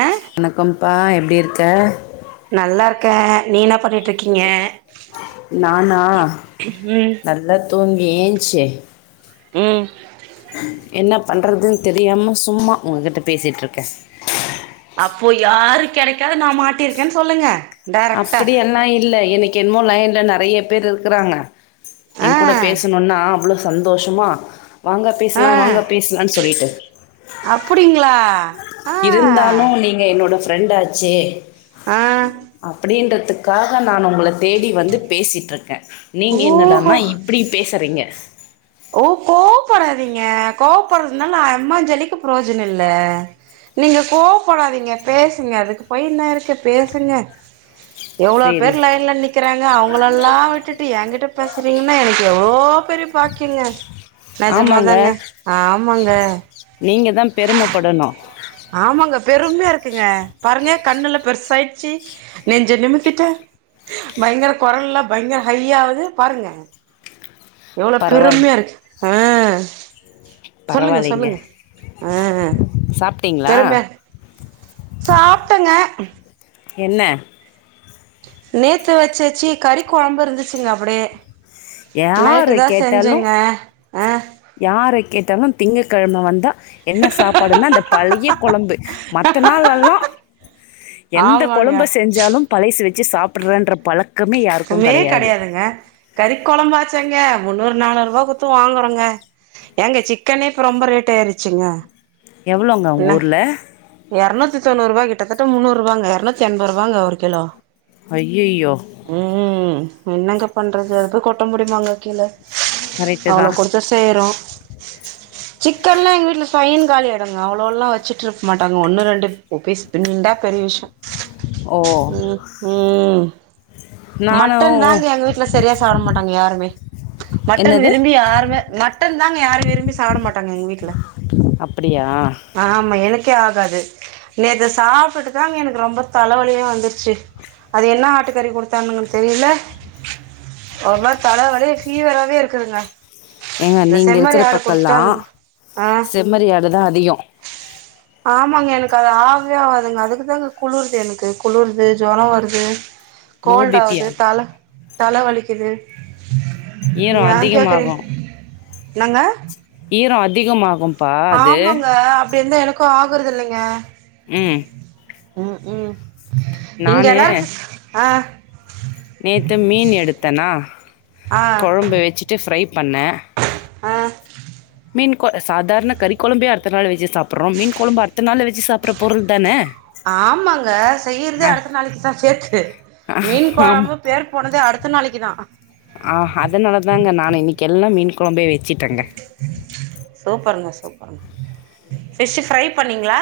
ஆ வணக்கம்ப்பா எப்டி இருக்க நல்லா இருக்க நீ ன்னா பண்ணிட்டுருக்கீங்க நானா ம் நல்லா தூங்கி ஏஞ்ச்சு ம் என்ன பண்றதுன் தெரியாம சும்மா உங்ககிட்ட பேசிட்ருக்கே அப்போ யாரு கெடைக்காது நா மாட்டிருக்கேன் சொல்லுங்க டைரக்டா அப்டியெல்லா இல்ல எனக்கு என்னமோ லைன்ல நெறைய பேர் இருக்குறாங்க ஆ எங்கூட பேசணுன்னா அவ்ளோ சந்தோஷமா வாங்க ஆ பேசலா வாங்க பேசலான் சொல்லிட்டு அப்டிங்களா ஆ இருந்தாலு நீங்க என்னோட ஃப்ரெண்டாச்சே ஆ அப்டின்றத்துக்காக நான் உங்கள தேடி வந்து பேசிட்ருக்க நீங்க என்ன ஓஹோ தானா இப்டி பேசறீங்க ஓ கோவப்படாதீங்க கோவப்பட்றதுனால அம்மாஞ்சல்லிக்கு புரோஜன இல்ல நீங்க கோவப்படாதீங்க பேசுங்க அதுக்கு போய் இன்ன இருக்கு பேசுங்க எவ்ளோ சேரி பேர் லைன்ல நிக்கிறாங்க அவ்ங்களலா விட்டுட்டு எங்கிட்ட பேசுறீங்னா எனக்கு எவ்ளோ பெரிய பாக்கியங்க நெஜமாதாங்க ஆமாங்க நீங்கதா பெருமப் படணு ஆமாங்க பெருமையா இருக்குங்க பாருங்க கண்ணுல பெருசாயிட்ச்சு நெஞ்ச நிமுத்திட்டு பயங்கர கொரல்லா பயங்கர ஹையாவுது பாருங்க எவ்ளோ பரவால்ல பெருமையாருக்கு ஆ சொல்லுங்க பரவாயில்லைங்க சொல்லுங்க ஆ சாப்ட்டீங்களா பெரும சாப்டங்க என்ன நேத்து வெச்ச சீ கறி கொழம்பு இருந்துச்சுங்க அப்டியே யார நைட்டுதா கேட்டாலு செஞ்சங்க அ யார கேட்டாலு திங்கக்கெழம வந்தா என்ன சாப்பாடுனா அந்த பழைய கொழம்பு மத்த நாள் எல்லா எந்த ஆமாங்க கொழம்ப செஞ்சாலு பழைசு வெச்சு சாப்புட்றன்ற பழக் கமே கெடையாதுங்க கறிக் கொழம்பாச்சேங்க முன்னூறு நாநூறுபா குடுத்து வாங்குறோங்க ஏங்க சிக்கனே இப்ப ரொம்ப ரேட் ஆயிருச்சுங்க எவ்வளோங்க உங்க என்ன ஊர்ல எரநூத்தி தொண்ணூறுபா கிட்டத்தட்ட முன்னூறுபாங்க எரநூத்தி எண்போரூவாங்க ஒரு கிலோ ஐயையோ ம் என்னங்க பண்றது அத போய் கொட்ட முடியுமாங்க கீழ கரெக்டு தா அவ்ளோ குடுத்த பேறோ [inaudible] சிக்கன்லா எங்க வீட்ல சொய்னு காலி ஆயிடுங்க அவ்ளோன்லா வெச்சுட்ருக்க மாட்டாங்க ஒன்னு ரெண்டு பீஸ் இருந்தா பெரிய விஷ்ய ஓ ம் ம் நானு மட்டன் தாங்க எங்க வீட்ல செரியா சாப்ட மாட்டாங்க யாருமே மட்டன் என்னது விரும்பி யாருமே மட் ட்டன் தாங்க யாரு விரும்பி சாப்ட மாட்டாங்க எங்க வீட்ல அப்டியா ஆமா எனக்கே ஆகாது நேத்து சாப்டுட்டு தாங்க எனக்கு ரொம்ப தலவலியா வந்துருச்சு அது என்னா ஆட்டுக்கறி குடுத் த்தாங்கனு தெரில ஒருமாரி தல வலி ஃபீவராவே இருக்குதுங்க ஏங்க இந்த நீங்க செம்மறி இருக்குற ஆடு பக்கல்லா குடுத்துட்டாங்க ஆ செம்மறி ஆடுதா அதிகோ ஆமாங்க எனக்கு அது ஆவே ஆவாதுங்க அதுக்கு தாங்க குளுருது எனக்கு குளுருது ஜொரோ வருது லோ பி பி கோல்டாவுது யா தல தல வலிக்கிது ஈரோ ஏ அதிகமாகு கேக்குறீங் என்னங்க ஈரோ அதிகமாகு ஆமாங்க அப்டி இருந்தா எனக்கு ஆகுறது இல்லைங்க ம் ம் ம் இங்க நானு எல்லாருக்கு ஆ நேத்து மீன் எடுத்தன்னா ஆ கொழம்பு வச்சுட்டு ஃப்ரை பண்ணே ஆ மீன் கொல சாதாரண கறி கொழம்பே அடுத்த நாள் வச்சு சாப்புர்றோ மீன் கொழம்பு அடுத்த நாள் வச்சு சாப்புர்ற பொருள் தான ஆமாங்க செய்யறதே அடுத்த நாளைக்கு தா சேத்து மீன் ஆமா கொழம்பு பேர் போனதே அடுத்த நாளைக்கு தா ஆ அதுனால தாங்க நானு இன்னைக்கு எல்லா மீன் கொழம்பே வச்சுட்டேங்க சூப்பர்ங்க சூப்பர் ஃபிஷ்ஷூ ஃப்ரை பண்ணீங்களா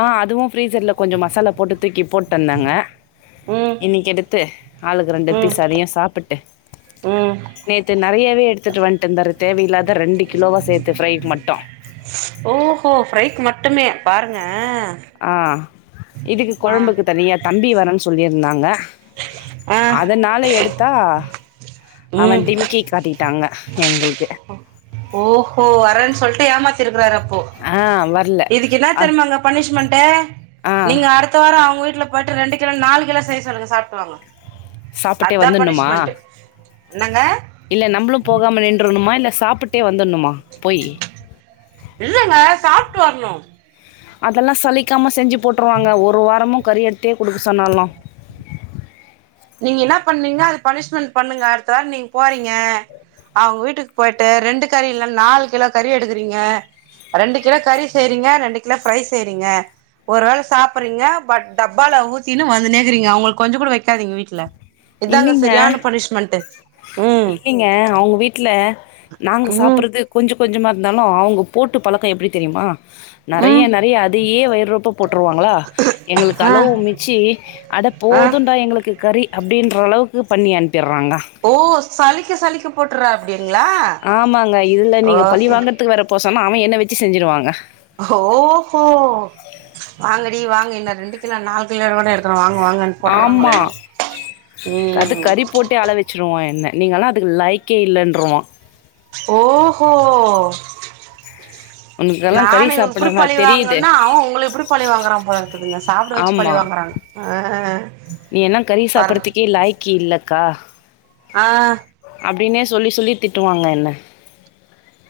ஆ அதுவு ஃப்ரீஸர்ல கொஞ்சோ மசாலா போட்டு தூக்கி போட்டு வந்தங்க ம் இன்னைக்கு எடுத்து ஆளுக்கு ரெண்டு ம் பீஸ் அதையு சாப்பிட்டு ம் நேத்து நறையவே எடுத்துட்டு வன்ட்டு இருந்தாரு தேவ இல்லாத த ரெண்டு கிலோவா சேத்து ஃப்ரைக்கு மட்டு ஓஹோ ஃபிரைக்கு மட்டுமே பாருங்க ஆ ஆ இதுக்கு கொழம்புக்கு தனியா தம்பி வரன் சொல்லிருந்தாங்க ஆ அதனால எடுத்தா அவே ம் டிம் க்கி காட்டிட்டாங்க எங்குளுக்கு ஓஹோ வரன் சொல்ட்டு ஏமாத்திருக்காரு அப்போ ஆ வர்ல இதுக்கு என்னா அ தெருமாங்க பனிஷ்மெண்ட்டு ஆ நீங்க அடுத் த்த வாரோ அவங்க வீட்ல போய்ட்டு ரெண்டு கிலோ நாலு கிலோ செய்ய சொல்லுங்க சாப்டுவாங்க சாப்புட்டே அதா வந்துட்ணுமா பனிஷ்மென்ட்டு என்னங்க இல்ல நம்ளு போகாம நின்றுணுமா இல்ல சாப்புட் ட்டே வந்துட்ணுமா போயி இல்லங்க சாப்ட்டு வரணு அதெல்லா சலிக்காம செஞ்சு போட்ருவாங்க ஒரு வாரமு கறி எடுத்தே குடுக்க சொன்னாலு நீங்க என்ன பண்ணீங்கனா அது பனிஷ்மெண்ட் பண்ணுங்க அடுத்த வாரோ நீங்க போறீங்க அவுங்க வீட்டுக்கு போயிட்டு ரெண்டு கறி இல்ல நாலு கிலோ கறி எடுக்குறீங்க ரெண்டு கிலோ கறி செய்றீங்க ரெண்டு கிலோ ஃபிரை செய்றீங்க ஒரு வேல சாப்புர்றீங்க பட் டப்பால ஊத்தினு வந்துனே இக்குறீங்க அவங்களுக்கு கொஞ்சோ கூட வைக்காதீங்க வீட்ல இதாங்க இல்லைங்க சரியான பனிஷ்மெண்ட்டு ம் இல்லைங்க அவுங்க வீட்ல நாங்க ம் சாப்புர்றது கொஞ்ச கொஞ்சமா இருந்தாலு அவுங்க போட்டு பழக்கோ எப்டி தெரியுமா நறைய ம் நறைய அதையே வயிரொப்ப போட்ருவாங்ளா எங்குளுக்கு ஆ அளவுமிச்சி அட ஆ போதுன்டா எங்குளுக்கு கறி அப்டின்ற அளவுக்கு பண்ணி அனுப்பிறாங்க ஓ சலிக்க சலிக்க போட்டுர்ற அப்டிங்களா ஓகே த்து வேற போசாம அவே என்ன வச்சு செஞ்சிருவாங்க ஹோ ஹோ வாங்கடி வாங்க இன்னு ரெண்டு கிலோ நாலு கிலோ கூட எடுத்துடு வாங்க வாங்கன் ஆமா போட்றாங்களனு ம் டே அழ வச்சிருவா என்ன நீங்களா அதுக்கு லாய்க்கே இல்லன்ட்ருவா ஓஹோ [unintelligible] கறி நானு இப்படி சாப்பிடவா பழி தெரியுது வாங்கன்னா அவன் உங்கள இப்படி பழி வாங்குறா போல இருக்குதுங்க சாப்பிட வச்சு பழி ஆமா வாங்குறா அ நீ என்னா கறி சாப்பறதுக்கே லாயக்கி இல்லக்கா ஆ அப்படினே சொல்லி சொல்லி திட்டுவாங்க என்ன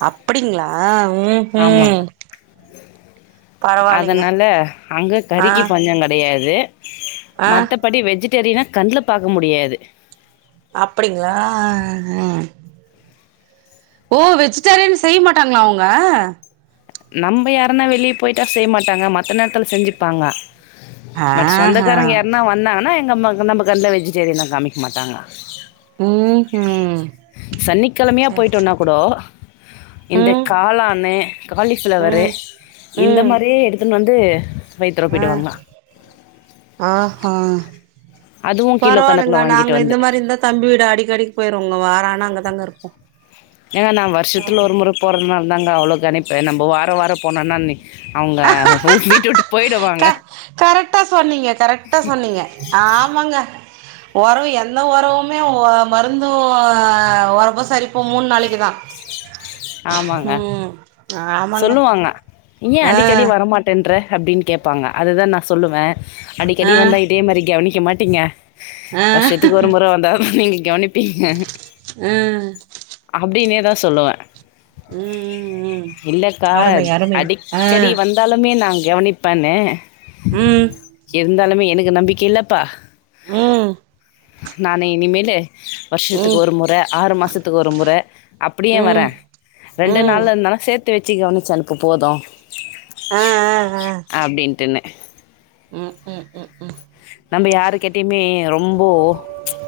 அப்படிங்ளா ம் ஆமாங்க ம் பரவாயில்லைங்க அதனால அங்க ஆ கறிக்கு பஞ்ச கெடையாது ஆ மத்தபடி வெஜிடேரியனா கண்ல பாக்க முடியாது அப்படிங்களா அஹ ஓ வெஜிடேரியன் செய்ய மாட்டாங்களா அவங்க நம்ப யாருனா வெளிய போய்ட்டா செய்ய மாட்டாங்க மத்த நேரத்துல செஞ்சுப்பாங்க பட் ஆஹா சொந்தக்காரங்க யார்னா யார் னா வந்தாங்கன்னா எங்க அம்மா நம்ம கண்ல வெஜிடேரியனோ காமிக்க மாட்டாங்க ம் ம் சனிக்கெழமையா போயிட்டோனா குடோ இந்த ம் காளானு காலிஃப்ளவரு ம் இந்த மாரியே எடுத்துனு வந்து அ வைத்தொலப்பிடுவாங்க ஆஹா அதுவு கிலோ பரவால்லங்க கணக்குல வாங்கிட்டு நாங்க இந்த வந்து மாரி இருந்தா தம்பி வீட அடிக் அடிக்கு போயிருவோங்க வார ஆனா அங்கதாங்க இருப்போ ஏங்க நா வருஷத்துல ஒரு முற போறிறதுதுனால தாங்க அவ்ளோ கணிப்பு நம்ப வாரோ வாரோ போனோனா நீ அவங்க வீட்ட விட்டு போயிடுவாங்க கரெட்டா சொன்னீங்க கரெட்டா சொன்னீங்க ஆமாங்க ஒறவு எந்த ஒறவுமே மருந்து உரப்ப சரிப்போ மூணு நாளைக்கு தா ஆமாங்க ம் ஆமாங்க சொல்லுவாங்க ஏ அடிக்கடி ஆ வரமாட் டன்ற அப்டின்னு கேப்பாங்க அதுதா நா சொல்லுவ அடிக்கடி ஆ வந்தா இதே மாரி கவனிக்க மாட்டிங்க ஆ வருஷத்துக்கு ஒரு மொற வந்தா தா நீங்க கவனிப் ஆ அப்படினே தா சொல்லுவ ம் ம் இல்லக்கா அருமை அருமை ஆ அடிக்கடி வந் ந்தாலுமே நா கவனிப்பனு ம் இருந்தாலுமே எனக்கு நம்பிக்க இல்லப்பா ம் நானு இனிமேலு வருஷத்துக்கு ம் ஒரு முற ஆறு மாசத்துக்கு ஒரு முறை அப்படியே வர ம் ரெண்டு ம் நாள்ல இருந்தாலு சேத்து வச்சு கவனிச்சு அனுப்பு போது ஆ ஆ ஆ அப்டின்ட்டுனு ம் ம் ம் ம் நம்ப யாருக்கிட்டயுமே ரொம்ப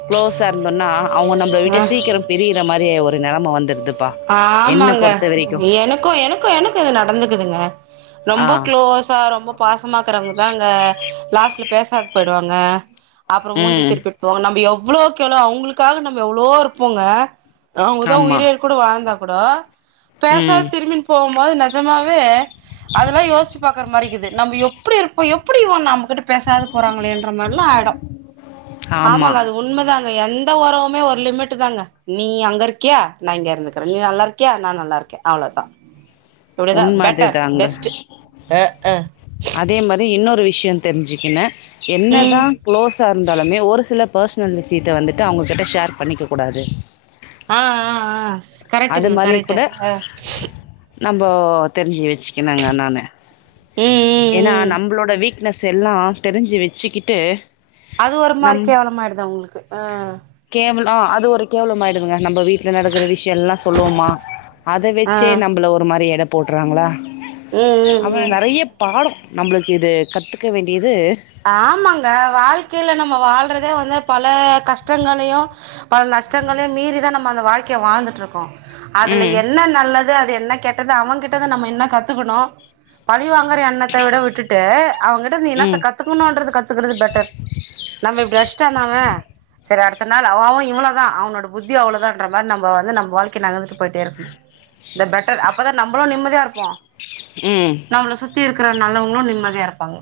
க்ளோஸா இருந்தோம்னா அவங்க நம்பள விட்டு ஆ சீக் கிரம் பிரியுற மாரியே ஒரு நெலம வந்துடுதுப்பா ஆமாங்க எனக்கு க்கு எனக்கு எனக்கு இது நடந்துக்குதுங்க ஆ ரொம்ப க்ளோஸா ரொம்ப பாசமாக்குறவங்க தா அங்க லாஸ்ட்ல பேசாது போயிடுவாங்க அப்புற மூஞ்ச ம் திருப்பி போ நம்போ எவ்ளோ கெளோ அவங்களுக்காக நம்ப எவ்ளவோ இருப்போங்க அவங்கதா ஆமா உயிரே கூட வாழ்ந்தா கூட பேசாத ம் திரும்பின் போம்போது நெஜமாவே அதல்லா யோசிச்சு பாக்கற மாரிக்குது நம்ப எ ப்பிடி இருப்போ எப்பிடி இவ நம்பகிட்ட பேசாத போறாங்களேன்ற மார்ல்லா ஆய்டு. ஆமா ஆமாங்க அது உண்மதாங்க எந்த ஒறவுமே ஒரு லிமிட்டு தாங்க. நீ அங்கருக்கியா நா இங்யே இருந்துக்கறே நீ நல்லார்க்யா நா நல்லார்க்கே அவ்ளோதா. இப்டிதா உண்ம பெட்டர் அதுதாங்க, பெஸ்ட் அ அ அதே மாரி இன்னொரு விஷ்யந் தெர்ஞ்சிக்கங்க ம் என்னதா க்ளோஸார்ந்தாலுமே ஒரு சில பஸ்னல் விஷித்த வந்துட்டு அவங்ககிட்ட ஷேர் பண்ணிக்க கூடாது. ஆ ஆ ஆ ஸ் கரெக்ட்டுங்க கரெக்ட்டு அ. நம்போ தெர்ஞ்சி வெச்சிகுணுங்க நானு. ம் ம் ஏனா ம் நம்ப்ளோட வீக்னஸ் எல்லா தெரிஞ்சி வெச்சிக்கிட்டு அது ஒரு மாரி கேவலமாய்டுது அவுங்குளுக்கு அ. கேவல் அ அது ஒரு கேவலம் ஆயிடுதுங்க நம்ம வீ ட்ல நடக்கற விஷ்யோ எல்லா சொல்லுவமா அத ஆ வெச்சே நம்பள ஒரு மாரி எட போட்றாங்களா. ம் ம் அவ ம் நறைய பாடோ நம்புளுக்கு இது கத்துக்க வேண்டியது ஆமங்க வாழ்க்கைல நம்ம வாழ்றதே வந்து பல கஷ்டங்களையு பல நஷ்டங்களையு மீறிதா நம்ம அந்த வாழ்க்கைய வாழ்ந்துட்ருக்கோ அதுல ம் என்ன நல்லது அது என்ன கெட்டது அவங்கிட்டந்து நம்ம என்ன கத்துக்குணு பழி வாங்கற எண்ணத்த விட விட்டுட் ட்டு அவங்கிட்டந்து நீ என்னாத்த ம் கத்துக்குணுன்றது கத்துக்குறது பெட்டர் நம்ம இப்டி அடிச்ட்டானா அவ செரி அடுத்தநாள் அவ அவ இவ்ளதா அவனோட புத்தி அவுளதான்ற மார் நம்ப வந்து நம்ப வாழ்க்கைய நகர்ந்துட்டு போயிட்டே இருக்குணு. இந்த பெட்டர் அப்பதா நம்புளு நிம்மதியா இருப்போ. ம். நம்மள சுத்தி இருக்கற நல்லவங்களு நிம்மதியா இருப்பாங்க.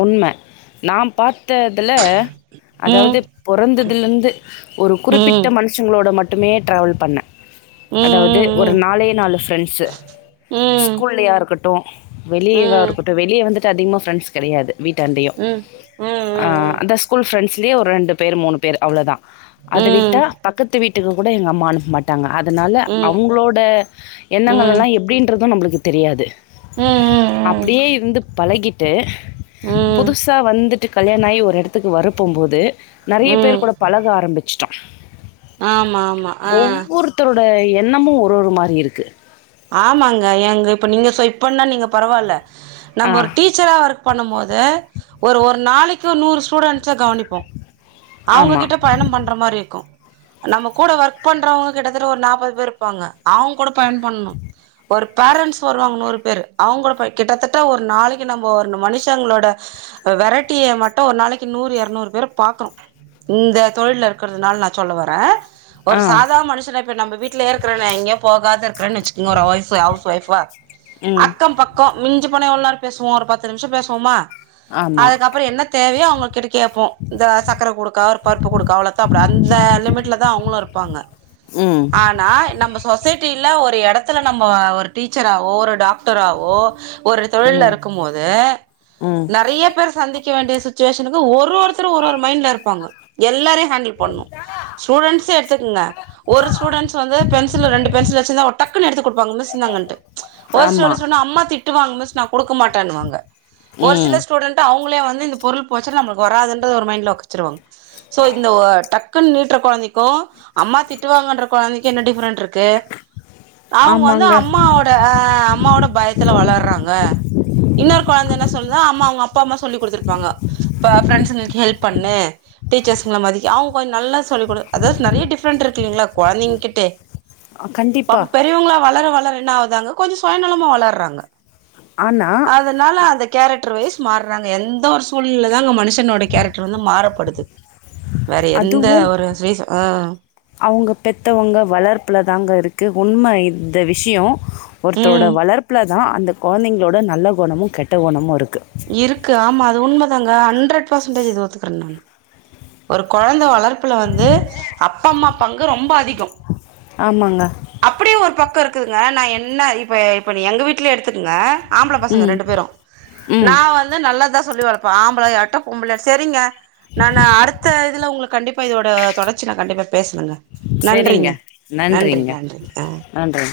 உண்ம நா பாத்த இதுல ம் அதாவது பொறந்ததுலிந்து ஒரு ம் குறிப்பிட்ட மனுஷங்ளோட மட்டுமே ட்ராவல் பண்ணே. ம் அதாவது ஒரு ம் நாலே நாலு ஃப்ரெண்ஸு, ம் ஸ்கூல்லயா இருக்கட்டு வெளியேவா ம் இருக்கட்டு வெளிய வந்துட்டு அதிகமா ஃப்ரெண்ஸ் கெடையாது வீட்டாண்டையு. ம் ம் ம் அ ம் அத்தா ஸ்கூல் ஃபிரெண்ஸ்லியு ஒர் ரெண்டு பேர் மூணு பேர் அவ்ளதா ம் அதவிட்டா ம் பக்கத்து வீட் டுக்குகூட எங்க அம்மா அனுப்மாட்டாங்க அதனால அவுங்ளோட எண்ணங்கள் எல்லா எப்டின்றது நம்புளுக்கு தெரியாது ம் அப்பிடியே இருந்து பழகிட்டு ம் ம் புதுஸ் சா வந்துட்டு கல்யாண ஆயி ஒரு எடத்துக்கு வரப்போம்போது நறைய பேர் ம் கூட பழக ஆரம்பிச் ட்டோ. ஆமா ஆமா அ. த்தரோட எண்ணமு ஒரு ஒரு மாரி இருக்கு. ஆமாங்க ஏங்க இப்ப நீங்க சொ இப்பன்னா நீங்க பரவால்ல நம்ப ஆ, ஒரு டீ ச்சரா ஒர்க் பண்ணம்மோது ஒரு ஒரு நாளைக்கு நூறு ஸ்டூடெண்ஸ கவனிப்போ. அவுங்க ஆமா. கிட்ட பயணம் பண்ற மாரி இக்கு. நம்ம கூட ஒர்க் பண்றவங்க கிட்டத்தட்ட ஒரு நாப்பது பேர் இப்பாங்க. அவுங்கூட பயன் பண்ணு. ஒரு பேரண்ஸ் வருவாங்க நூறு பேரு அவுங்கோட போய் கிட்டத்தட்ட ஒரு நாளைக்கு நம்போ ஒருன் மனுஷங்ளோட அ வெரட்டிய மட்டு ஒரு நாளைக்கு நூறு எரநூறு பேர பாக்குறோ. இந்த தொழில்ல இருக்கறதுனால் நா சொல்ல வரே. ஒரு ஆ, சாதா மனுஷன இப்ப நம்ப வீட்லியே இருக்கிறே நா எங்யு போகாத இருக்றன் இன்னோரு ஒய்ஃபு ஹவுஸ் ஒய்ஃபா ம், அக்கம்பக் கோ மிஞ்சி போனா எவ்ள் நேரோ பேசுவோ ஒரு பத்து நிம்ஷோ பேசுவமா? ஆ அதுக்கப்புறோ என்ன தேவையோ அவுங்ககிட்ட கேப்போ இந்த சக்கர குடுக்கா ஒரு பருப்பு குடுக்கா அவ்ள அவ்வளத் த்தாப்ற அந்த லிமிட்லதா அவுங்களு இருப்பாங்க ம் நா நம்ம சொசைட்டில ஒரு எடத்துல நம்ம ஒரு டீச்சராவோ ஒரு டாக்டராவோ ஒரு தொழில்ல ம், இருக்கும்போது ம், நெறயா பேர் சந்திக்க வேண்டிய சு சுட்சுவெஷனுக்கு ஒரு ஒருத்தர் ஒரு ஒரு மைண்ட்ல இருப்பாங்க எல்லாரயு ஹேண்டில் பண்னு ஸ்டூடென்ட்ஸ்சே எடுத்துக்ங்க ஒரு ஸ்டூடென்ட்ஸ் வந்து பென்சில ரெண்டு பென்சில் வெச்சிருந்தா டக் க்குனு எடுத்து குடுப்பாங்க மிஸ் இந்தாங்ன்டு ஒரு ஆமா. சில ஸ்டுடென்ட்ஸ் அம்மா திட்டுவாங்க மிஸ் நா குடுக்க மாட்டனுவாங்க ஒரு ம், சில ஸ்டூடெண்ட்டு அவுங்களே வந்து இந்த பொருள் போச்சுனா நம்மளுக்கு வராதுன்றத ஒரு மைண்ட்ல வெச்சிருவாங்க சோ இந்த ஒ டக் குனு நீட்டற கொழந்தைக்கு அம்மா திட்டு வாங்கன்ற கொழந்தைக்கு என்ன டிஃப்ரெண்ட் இருக்கு அவுங்க வந்து ஆமாங்க. அம்மாவோட அ அம்மாவோட பயத்துல வளர்றாங்க இன்னொரு கொழந்த என்ன சொல்லுதா அம்மா அவங்க அப்பா அம்மா சொல்லி குடுத்துருப்பாங்க ப ஃப்ரென்ட்ஸ்களுக்கு ஹெல்ப் பண்ணு டீச்சர்ஸ்ங்ள மதி அவுங் கொஞ்ச் நல்லா சொல்லி் குடு அதாவது நெறையா டிஃப்ரெண்ட் இருக்கு இல்லீங்ளா குழந்தைங்கிட்டே கண்டிப்பா பெரியவங்ளா வளர வளற என்ன ஆவுது அங்க கொஞ்சோ சுயநலமா வளர்றாங்க. ஆனா அதனால அந்த கேரக்டர் வைஸ் மாறுறாங்க எந்த ஒரு சூழ்நிலதாங்க மனுஷனோட கேரக்டர் வந்து மாறப்படுது. வேற எந்த ஒரு சுய ச ஆ அவுங்க பெத்தவங்க வளர்ப்புலதாங்க இருக்கு உண்ம இந்த விஷியோ ஒருத்தரோட ம் வளர்ப்புலதா அந்த கொழந்தைங்களோட நல்ல குணமு கெட்ட குணமு இருக்கு இருக்கு ஆமா அது உண்மதாங்க ஹண்ட்ரட் பெர்சன்டேஜ் இது ஒத்துக்கற நானு ஒரு கொழந்த வளர்ப்புல வந்து அப்பா அம்மா பங்கு ரொம்ப அதி ஆமாங்க அப்படியு ஒரு பக்கோ இருக்குதுங்க நா என்ன இப்போ இப்போ நீ எங்க வீட்லயே எடுத்துக்கங்க ஆம்பள பசங்க ம் ரெண்டு பேரு நா ம் வந்து நல்லதா சொல்லி வளப்ப ஆம்பளயாட்டு பொம்பள செரிங்க நா அடு த்த இதுல உங்களுக்கு கண்டிப்பா இதோட தொடர்ச்சி நா கண்டிப்பா பேசணுங்க சரிங்க நன்றிங்க நன்றி நன்றி ஆ நன்றி